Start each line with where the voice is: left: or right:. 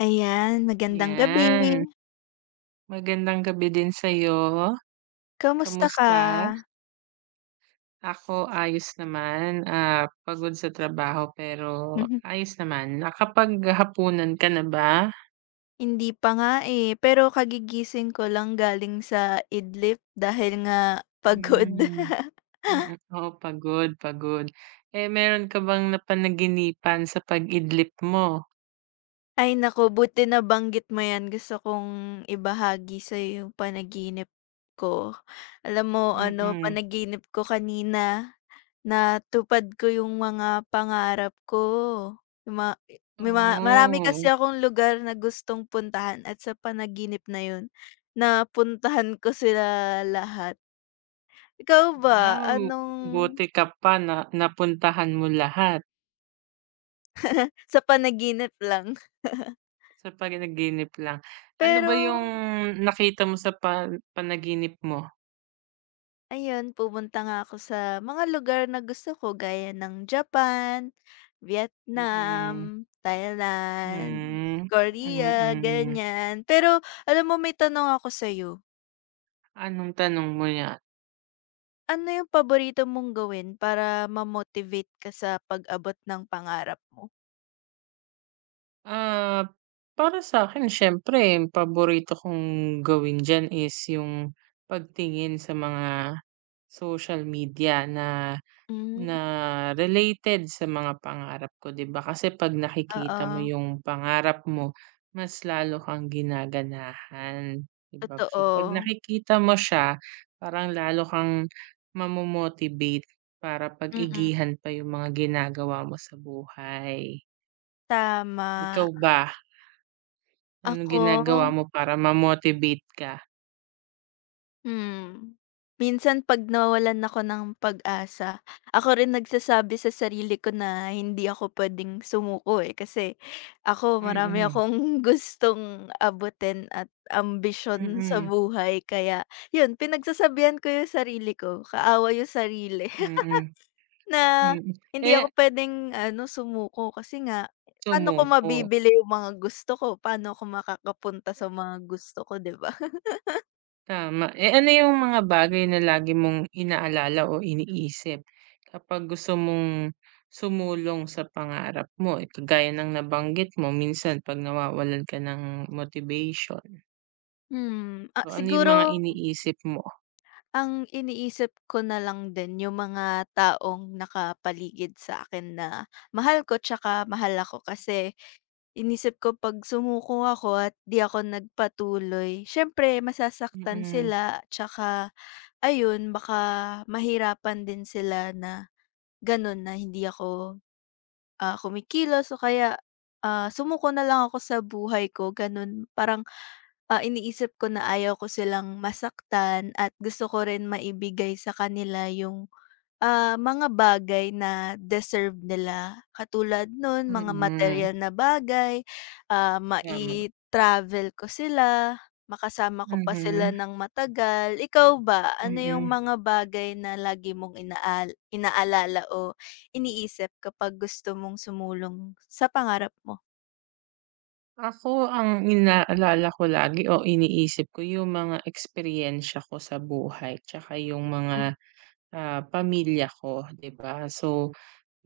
left: Ayan, magandang gabi.
right: Yan. Magandang gabi din sa 'yo,
left: Kamusta ka?
right: kumusta? Ako, ayos naman, ah, pagod sa trabaho pero
left: Mhm.
right: ayos naman, nakapaghapunan ka na ba?
left: Hindi pa nga, eh, pero kagigising ko lang galing sa idlip dahil nga pagod.
right: Hmm, mm, oo pagod, pagod, eh, mayro'n ka bang napanaginipan sa pag-idlip mo?
left: Ay naku, buti nabanggit mo yan gusto kong ibahagi sa 'yo yung panaginip ko, alam mo ano
right: Mm.
left: panaginip ko kanina natupad ko yung mga pangarap ko ma may marami
right: Oh.
left: kasi akong lugar na gustong puntahan at sa panaginip na yun napuntahan ko sila lahat. Ikaw ba
right: Wow.
left: anong
right: Buti ka pa na napuntahan mo lahat.
left: Sa panaginip lang.
right: Sa panaginip lang, ano ba yung
left: Pero
right: nakita mo sa pan panaginip mo?
left: Ayun, pumunta nga ako sa mga lugar na gusto ko gaya ng Japan,
right: Mm.
left: Vietnam, Thailand,
right: Hmm,
left: Korea
right: mm.
left: ganyan. Pero alam mo may tanong ako sayo?
right: Anong tanong mo yan?
left: Ano yung paborito mong gawin para ma-motivate ka sa pag-abot ng pangarap mo?
right: Ah, para sa'kin, siyempre, 'yong paborito kong gawin diyan is 'yong pagtingin sa mga social media na
left: Hmm.
right: na related sa mga pangarap ko, 'di ba? Kasi 'pag nakikita mo
left: Oo.
right: 'yong pangarap mo, mas lalo kang ginaganahan, 'di ba? So 'pag
left: Totoo.
right: nakikita mo siya, parang lalo kang mamomotivate para
left: Mm.
right: pag-igihan pa 'yong mga ginagawa mo sa buhay.
left: Tama.
right: Ikaw ba? Anong
left: Ako?
right: ginagawa mo para ma-motivate ka?
left: Hmm. Minsan 'pag nawawalan ako ng pag-asa, ako rin nagsasabi sa sarili ko na hindi ako pwedeng sumuko, eh. Kasi ako, marami
right: Mm.
left: akong gustong abutin at ambisyon sa
right: Mm.
left: buhay. Kaya 'yon, pinagsasabihan ko 'yong sarili ko kaaway 'yong sarili
right: Mm.
left: na
right: Mm,
left: hindi
right: eh
left: ako pwedeng, ano, sumuko. Kasi nga paano 'ko
right: Sumuko.
left: mabibili 'yong mga gusto ko? Paano ako makakapunta sa mga gusto ko, 'di ba?
right: Tama. Eh, ano 'yong mga bagay na lagi mong inaalala o iniisip kapag gusto mong sumulong sa pangarap mo? Kagaya ng nabanggit mo, minsan 'pag nawawalan ka ng motivation?
left: Hmm. Ah,
right: Oh, ano yung mga
left: siguro
right: iniisip mo?
left: ang iniisip ko na lang din 'yong mga taong nakapaligid sa akin na mahal ko 'tsaka mahal ako. Kasi inisip ko 'pag sumuko ako at 'di ako nagpatuloy, siyempre masasaktan
right: Mm.
left: sila. 'Tsaka, ayun, baka mahirapan din sila na, gano'n, na hindi ako, ah, kumikilos o kaya, ah, sumuko na lang ako sa buhay ko, gano'n. Parang, ah, iniisip ko na ayaw ko silang masaktan at gusto ko rin maibigay sa kanila 'yong, ah, mga bagay na deserve nila, katulad no'n, mga
right: Mm.
left: materyal na bagay, ah,
right: Tama.
left: mai-travel ko sila, makasama ko pa sila
right: Mhm.
left: nang matagal. Ikaw ba, ano 'yong
right: Mm.
left: mga bagay na lagi mong inaal inaalala o iniisip kapag gusto mong sumulong sa pangarap mo?
right: Ako ang inaalala ko lagi o iniisip ko 'yong mga eksperyensya ko sa buhay tsaka 'yong
left: Hmm.
right: mga, ah, pamilya ko, 'di ba? So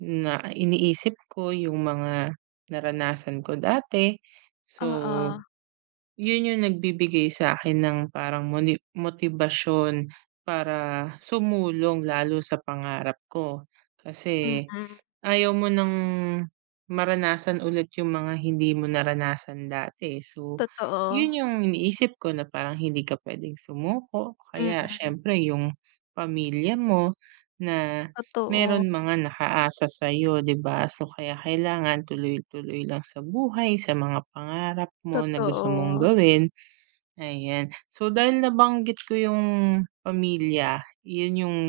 right: na iniisip ko 'yong mga naranasan ko dati. So,
left: Oo.
right: 'yon 'yong nagbibigay sa akin ng parang moni motibasyon para sumulong lalo sa pangarap ko. Kasi
left: Mm.
right: ayaw mo nang maranasan ulit 'yong mga hindi mo naranasan dati, eh. So
left: Totoo.
right: 'yon 'yong iniisip ko na parang hindi ka pwedeng sumuko, kaya
left: Mm.
right: siyempre 'yong pamilya mo na
left: Totoo.
right: meron mga nakaasa sa'yo, 'di ba? So kaya kailangan tuloy-tuloy lang sa buhay, sa mga pangarap mo na gusto mong
left: Totoo.
right: gawin, ayan. So dahil nabanggit ko 'yong pamilya, 'yon 'yong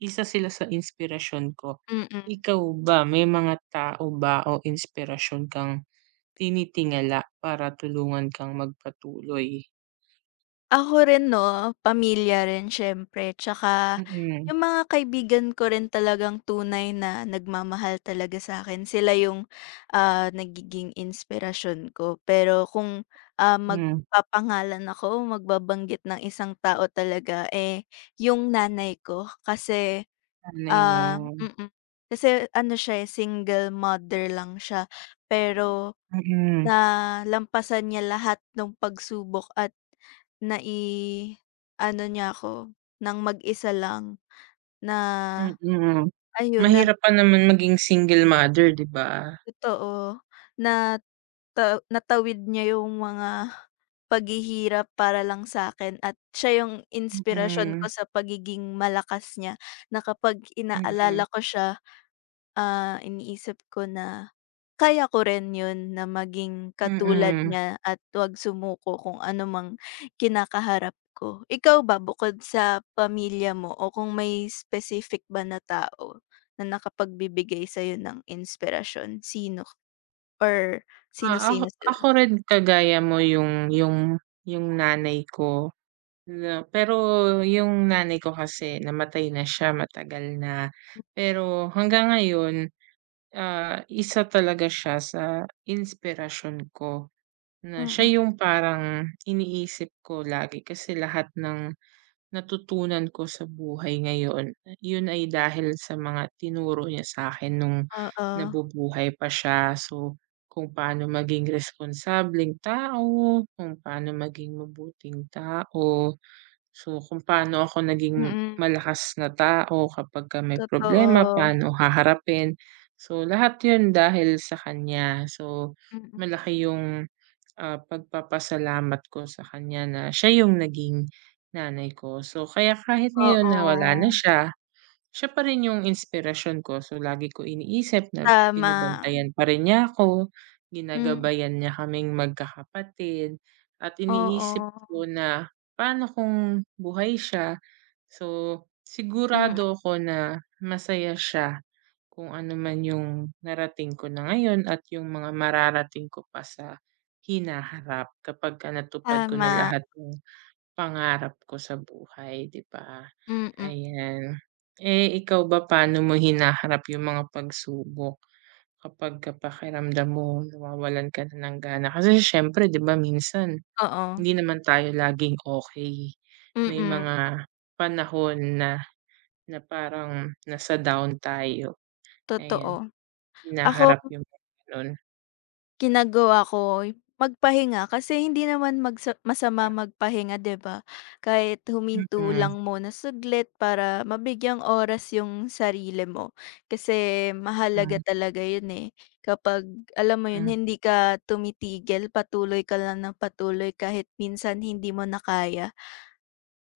right: isa sila sa inspirasyon ko.
left: Mm.
right: Ikaw ba may mga tao ba o inspirasyon kang tinitingala para tulungan kang magpatuloy?
left: Ako rin, 'no, pamilya rin siyempre, tsaka
right: Mm.
left: 'yong mga kaibigan ko rin talagang tunay na nagmamahal talaga sa'kin. Sila 'yong, ah, nagiging inspirasyon ko. Pero kung, ah,
right: Mm.
left: magpapangalan ako o magbabanggit ng isang tao talaga, eh, 'yong nanay ko, kasi,
right: Nanay mo.
left: ah mm. Kasi ano siya, eh, single mother lang siya. Pero
right: Mm.
left: nalampasan niya lahat no'ng pagsubok at nai-ano niya ako nang mag-isa lang na,
right: Mm.
left: ayun, nag
right: Mahirap pa naman maging single mother, 'di ba?
left: Totoo. Nata natawid niya 'yong mga paghihirap para lang sa'kin at siya 'yong inspirasyon ko
right: Mm.
left: sa pagiging malakas niya, na kapag
right: Mm.
left: inaalala ko siya, ah, iniisip ko na kaya ko rin 'yon na maging katulad
right: Mm.
left: niya at 'wag sumuko, kung ano mang kinakaharap ko. Ikaw ba, bukod sa pamilya mo o kung may specific ba na tao na nakapagbibigay sa 'yo ng inspirasyon, sino or
right: Oo, ako
left: sino-sino
right: ako
left: sila?
right: rin kagaya mo 'yong 'yong 'yong nanay ko na pero 'yong nanay ko kasi namatay na siya matagal na. Pero hanggang ngayon, ah, isa talaga siya sa inspirasyon ko, na
left: Mm.
right: siya 'yong parang iniisip ko lagi. Kasi lahat nang natutunan ko sa buhay ngayon 'yon ay dahil sa mga tinuro niya sa 'kin no'ng
left: Oo.
right: nabubuhay pa siya. So kung paano maging responsableng tao, kung paano maging mabuting tao, so kung paano ako naging
left: Mm.
right: malakas na tao kapagka may problema,
left: Totoo.
right: paano haharapin. So lahat 'yon dahil sa kanya. So
left: Mm.
right: malaki 'yong, ah, pagpapasalamat ko sa kanya na siya 'yong naging nanay ko. So kaya kahit ngayon na wala na
left: Oo.
right: siya, siya pa rin 'yong inspirasyon ko. So lagi ko iniisip na
left: Tama.
right: binabantayan pa rin niya ako,
left: Mm.
right: ginagabayan niya kaming magkakapatid at iniisip
left: Oo.
right: ko na, "paano kung buhay siya?" So
left: Mm.
right: sigurado ako na masaya siya kung ano man 'yong narating ko na ngayon at 'yong mga mararating ko pa sa hinaharap kapagka natupad ko na
left: Tama.
right: lahat nang pangarap ko sa buhay, 'di ba?
left: Mm.
right: Ayan. Eh, ikaw ba, paano mo hinaharap 'yong mga pagsubok kapagka pakiramdam mo nawawalan ka na ng gana? Kasi siyempre, 'di ba, minsan
left: Oo.
right: hindi naman tayo laging okey. May
left: Mm.
right: mga panahon na na parang nasa down tayo, ayan,
left: Totoo,
right: hinaharap
left: ako
right: 'yong gano'n.
left: ginagawa ko magpahinga. Kasi hindi naman magsa masama magpahinga, 'di ba? Kahit huminto
right: Mm.
left: lang muna saglit para mabigyang oras 'yong sarili mo. Kasi mahalaga
right: Mm.
left: talaga 'yon, eh, kapag, alam mo 'yon,
right: Mm.
left: hindi ka tumitigil, patuloy ka lang nang patuloy kahit minsan hindi mo na kaya.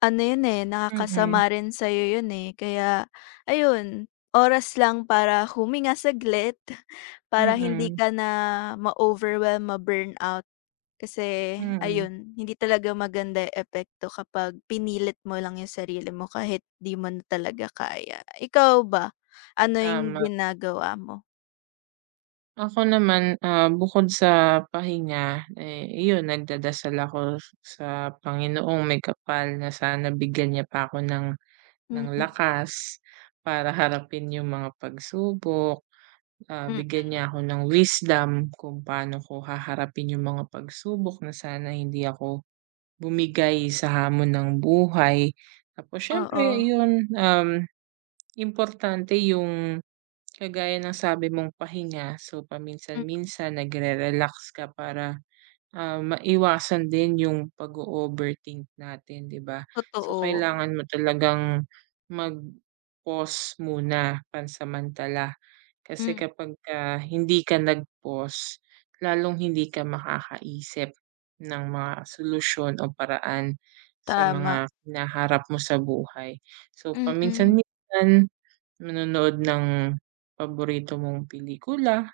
left: Ano 'yon, eh,
right: Mm.
left: nakakasama rin sa'yo 'yon, eh. Kaya, ayun, oras lang para huminga saglit para hindi
right: Mm.
left: ka na ma-overwhelm, ma-burnout. Kasi
right: Mm.
left: ayun, hindi talaga maganda 'yong epekto kapag pinilit mo lang 'yong sarili mo kahit 'di mo na talaga kaya. Ikaw ba ano 'yong
right: Tama.
left: ginagawa mo?
right: Ako naman, ah, bukod sa pahinga, eh, iyon, nagdadasal ako s sa Panginoong Maykapal na sana bigyan Niya pa ako ng ng
left: Mm.
right: lakas para harapin 'yong mga pagsubok. Ah,
left: Mm.
right: bigyan Niya ako ng wisdom kung paano ko haharapin 'yong mga pagsubok na sana hindi ako bumigay sa hamon ng buhay. Tapos siyempre,
left: Oo.
right: iyon, um, importante 'yong, kagaya ng sabi mong pahinga. So
left: Hmm.
right: paminsan-minsan nag-re-relax ka para, ah, maiwasan din 'yong pag-o-overthink natin, 'di ba? So
left: Totoo.
right: kailangan mo talagang mag-pause muna pansamantala. Kasi
left: Hmm.
right: kapagka hindi ka nag-pause, lalong hindi ka makakaisip ng mga solusyon o paraan sa
left: Tama.
right: mga hinaharap mo sa buhay. So
left: Mm.
right: paminsan-minsan manonood ng paborito mong pelikula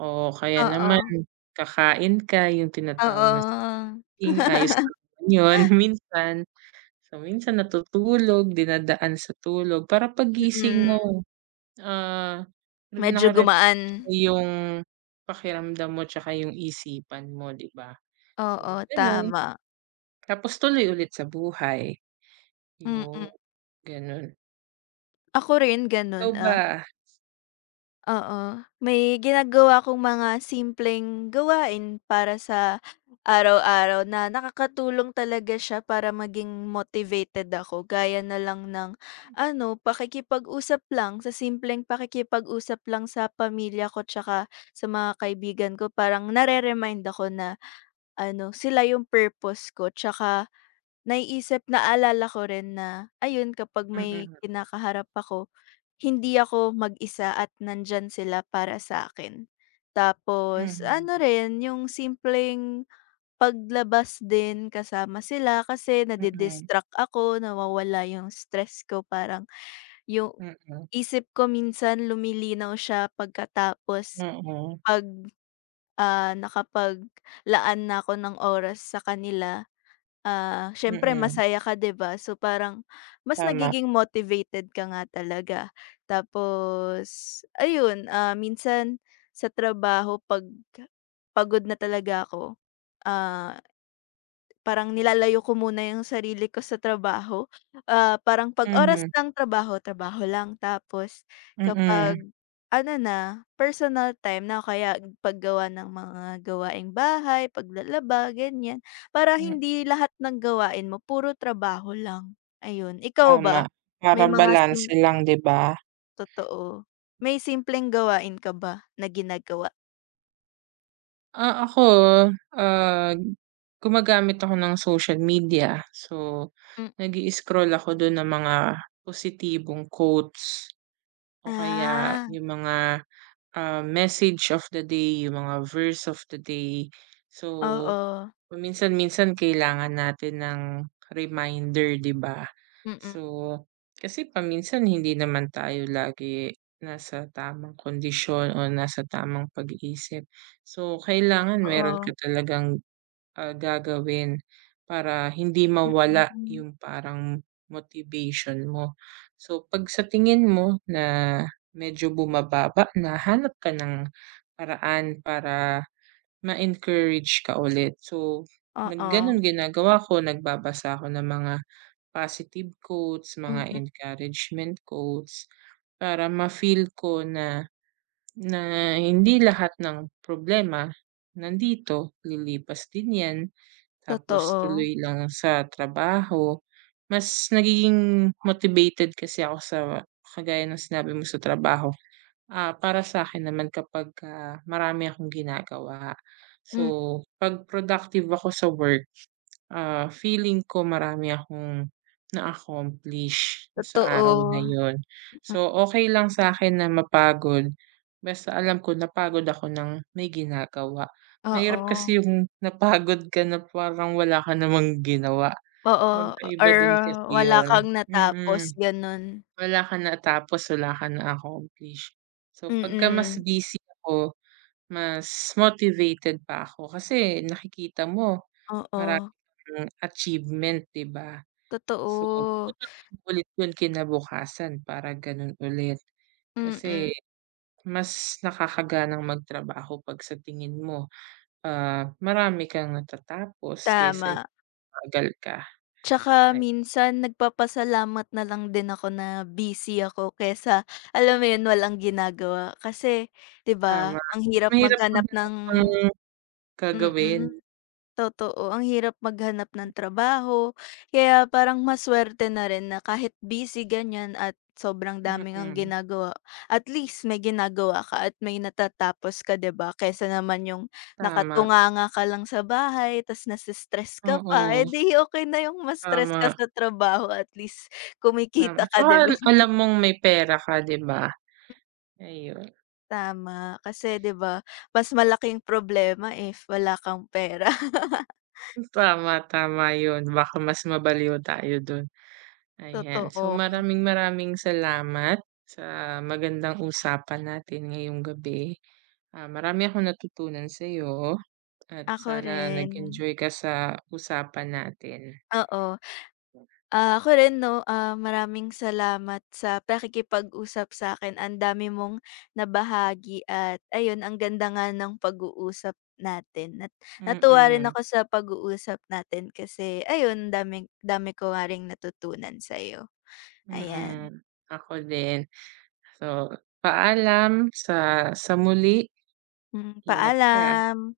right: o kaya naman
left: Oo.
right: kakain ka, 'yong
left: Oo,
right: tinatawag na
left: oo.
right: [unintelligible] ayos din naman 'yon minsan. So minsan natutulog, dinadaan sa tulog, para paggising
left: Mm.
right: mo, ah,
left: Medyo
right: naka-refresh
left: gumaan.
right: na 'yong pakiramdam mo tsaka 'yong isipan mo, 'di ba? So
left: Oo,
right: gano'n.
left: tama.
right: Tapos tuloy ulit sa buhay,
left: Mm.
right: 'yon. Gano'n.
left: Ako rin gano'n,
right: Ikaw
left: ah
right: ba?
left: Oo. May ginagawa akong mga simpleng gawain para sa araw-araw na nakakatulong talaga siya para maging motivated ako. Gaya na lang ng, ano, pakikipag-usap lang. Sa simpleng pakikipag-usap lang sa pamilya ko tsaka sa mga kaibigan ko, parang nare-remind ako na, ano, sila 'yong purpose ko tsaka naiisip naalala ko rin na, ayun, kapag may
right: Mm.
left: kinakaharap ako, hindi ako mag-isa at nandiyan sila para sa 'kin. Tapos
right: Hmm.
left: ano rin, 'yong simpleng paglabas din kasama sila. Kasi
right: Mm.
left: nadi-distract ako, nawawala 'yong stress ko. Parang 'yong
right: Mm.
left: isip ko minsan lumilinaw siya, pagkatapos
right: Oo.
left: 'pag ah, nakapaglaan na ako ng oras sa kanila. Ah, siyempre
right: Mm.
left: masaya ka, 'di ba? So parang mas
right: Tama.
left: nagiging motivated ka nga talaga. Tapos, ayun, ah, minsan sa trabaho 'pag pagod na talaga ako, ah, parang nilalayo ko muna 'yong sarili ko sa trabaho. Ah, parang 'pag oras
right: Mhm.
left: ng trabaho, trabaho lang. Tapos kapag
right: Mm.
left: ano na, personal time na o kaya paggawa ng mga gawaing bahay, paglalaba, ganiyan, para
right: Hmm.
left: hindi lahat ng gawain mo puro trabaho lang. Ayun. Ikaw
right: Tama.
left: ba? May
right: Para
left: mga sim
right: balanse lang, 'di ba?
left: Totoo, may simpleng gawain ka ba na ginagawa?
right: Ah, ako, ah, gumagamit ako ng social media. So
left: Hmm.
right: nag-i-scroll ako do'n ng mga positibong quotes o kaya
left: Ah.
right: 'yong mga, ah, message of the day, 'yong mga verse of the day. So
left: Oo.
right: paminsan-minsan kailangan natin ng reminder, 'di ba?
left: Mm.
right: So kasi paminsan hindi naman tayo lagi nasa tamang kondisyon o nasa tamang pag-iisip. So kailangan mayro'n ka
left: Oo.
right: talagang, ah, gagawin para hindi mawala
left: Mm.
right: 'yong parang motivation mo. So 'pag sa tingin mo na medyo bumababa na, hanap ka ng paraan para ma-encourage ka ulit. So nag
left: Oo.
right: gano'n ginagawa ko. Nagbabasa ako ng mga positive quotes, mga
left: Mm.
right: encouragement quotes para mafeel ko na na hindi lahat nang problema nandito. Lilipas din 'yan tapos
left: Totoo.
right: tuloy lang sa trabaho. Mas nagiging motivated kasi ako sa, kagaya ng sinabi mo, sa trabaho, ah, para sa 'kin naman kapagka marami akong ginagawa.
left: Hmm.
right: So 'pag productive ako sa work, ah, feeling ko marami akong na-accomplish do'n sa araw na
left: Totoo.
right: 'yon. So okey lang sa'kin na mapagod, basta alam ko napagod ako nang may ginagawa. Mahirap
left: Oo.
right: kasi 'yong napagod ka na parang wala ka namang ginawa.
left: Oo. O
right: Magkaiba
left: or
right: din kasi
left: wala
right: 'yon
left: kang
right: mm.
left: natapos, gano'n.
right: Wala kang natapos, wala ka na-accomplish. So 'pagka mas
left: Mm.
right: busy ako, mas motivated pa ako kasi nakikita mo marami
left: Oo.
right: kang achievement, 'di ba? So
left: Totoo.
right: gagawin mo ulit 'yon kinabukasan para gano'n ulit. Kasi
left: Mm.
right: mas nakakaganang magtrabaho 'pag sa tingin mo, ah, marami kang natatapos kaysa
left: Tama.
right: 'yong mabagal ka.
left: Tsaka
right: Ay
left: minsan nagpapasalamat na lang din ako na busy ako kaysa, alam mo 'yon, walang ginagawa. Kasi, 'di ba,
right: Tama.
left: ang
right: Mas
left: hirap
right: mahirap
left: maghanap ng
right: maghanap ng gagawin.
left: mm, totoo. Ang hirap maghanap
right: Hmm.
left: ng trabaho. Kaya parang masuwerte na rin na kahit busy, ganyan, at sobrang dami ngang
right: Mm.
left: ginagawa, at least may ginagawa ka at may natatapos ka, 'di ba? Kaysa naman 'yong
right: Tama.
left: nakatunganga ka lang sa bahay 'tas nase-stress ka pa, eh,
right: Mm.
left: 'di okey na 'yong ma-stress ka
right: Tama.
left: sa trabaho at least
right: Tama,
left: kumikita ka,
right: 'tsaka
left: 'di
right: al
left: ba?
right: alam mong may pera ka, 'di ba? Ayun.
left: Tama. Kasi, 'di ba, mas malaking problema if wala kang pera.
right: Hmm. Tama, tama 'yon. Baka mas mabaliw tayo do'n. Ayan so
left: Totoo.
right: maraming-maraming salamat sa magandang usapan natin ngayong gabi. Ah, marami akong natutunan sa'yo at
left: Ako
right: sana
left: rin.
right: nag-enjoy ka sa usapan natin.
left: Oo. Ah, ako rin 'no, ah, maraming salamat sa pakikipag-usap sa 'kin. Ang dami mong nabahagi at, ayun, ang ganda nga ng pag-uusap natin at natuwa rin
right: Mm.
left: ako sa pag-uusap natin, kasi, ayun, daming dami ko nga ring natutunan sa 'yo. Ayan.
right: Mm. Ako din, so paalam sa sa muli.
left: Hmm.
right: Ingat ka, ah.
left: Paalam.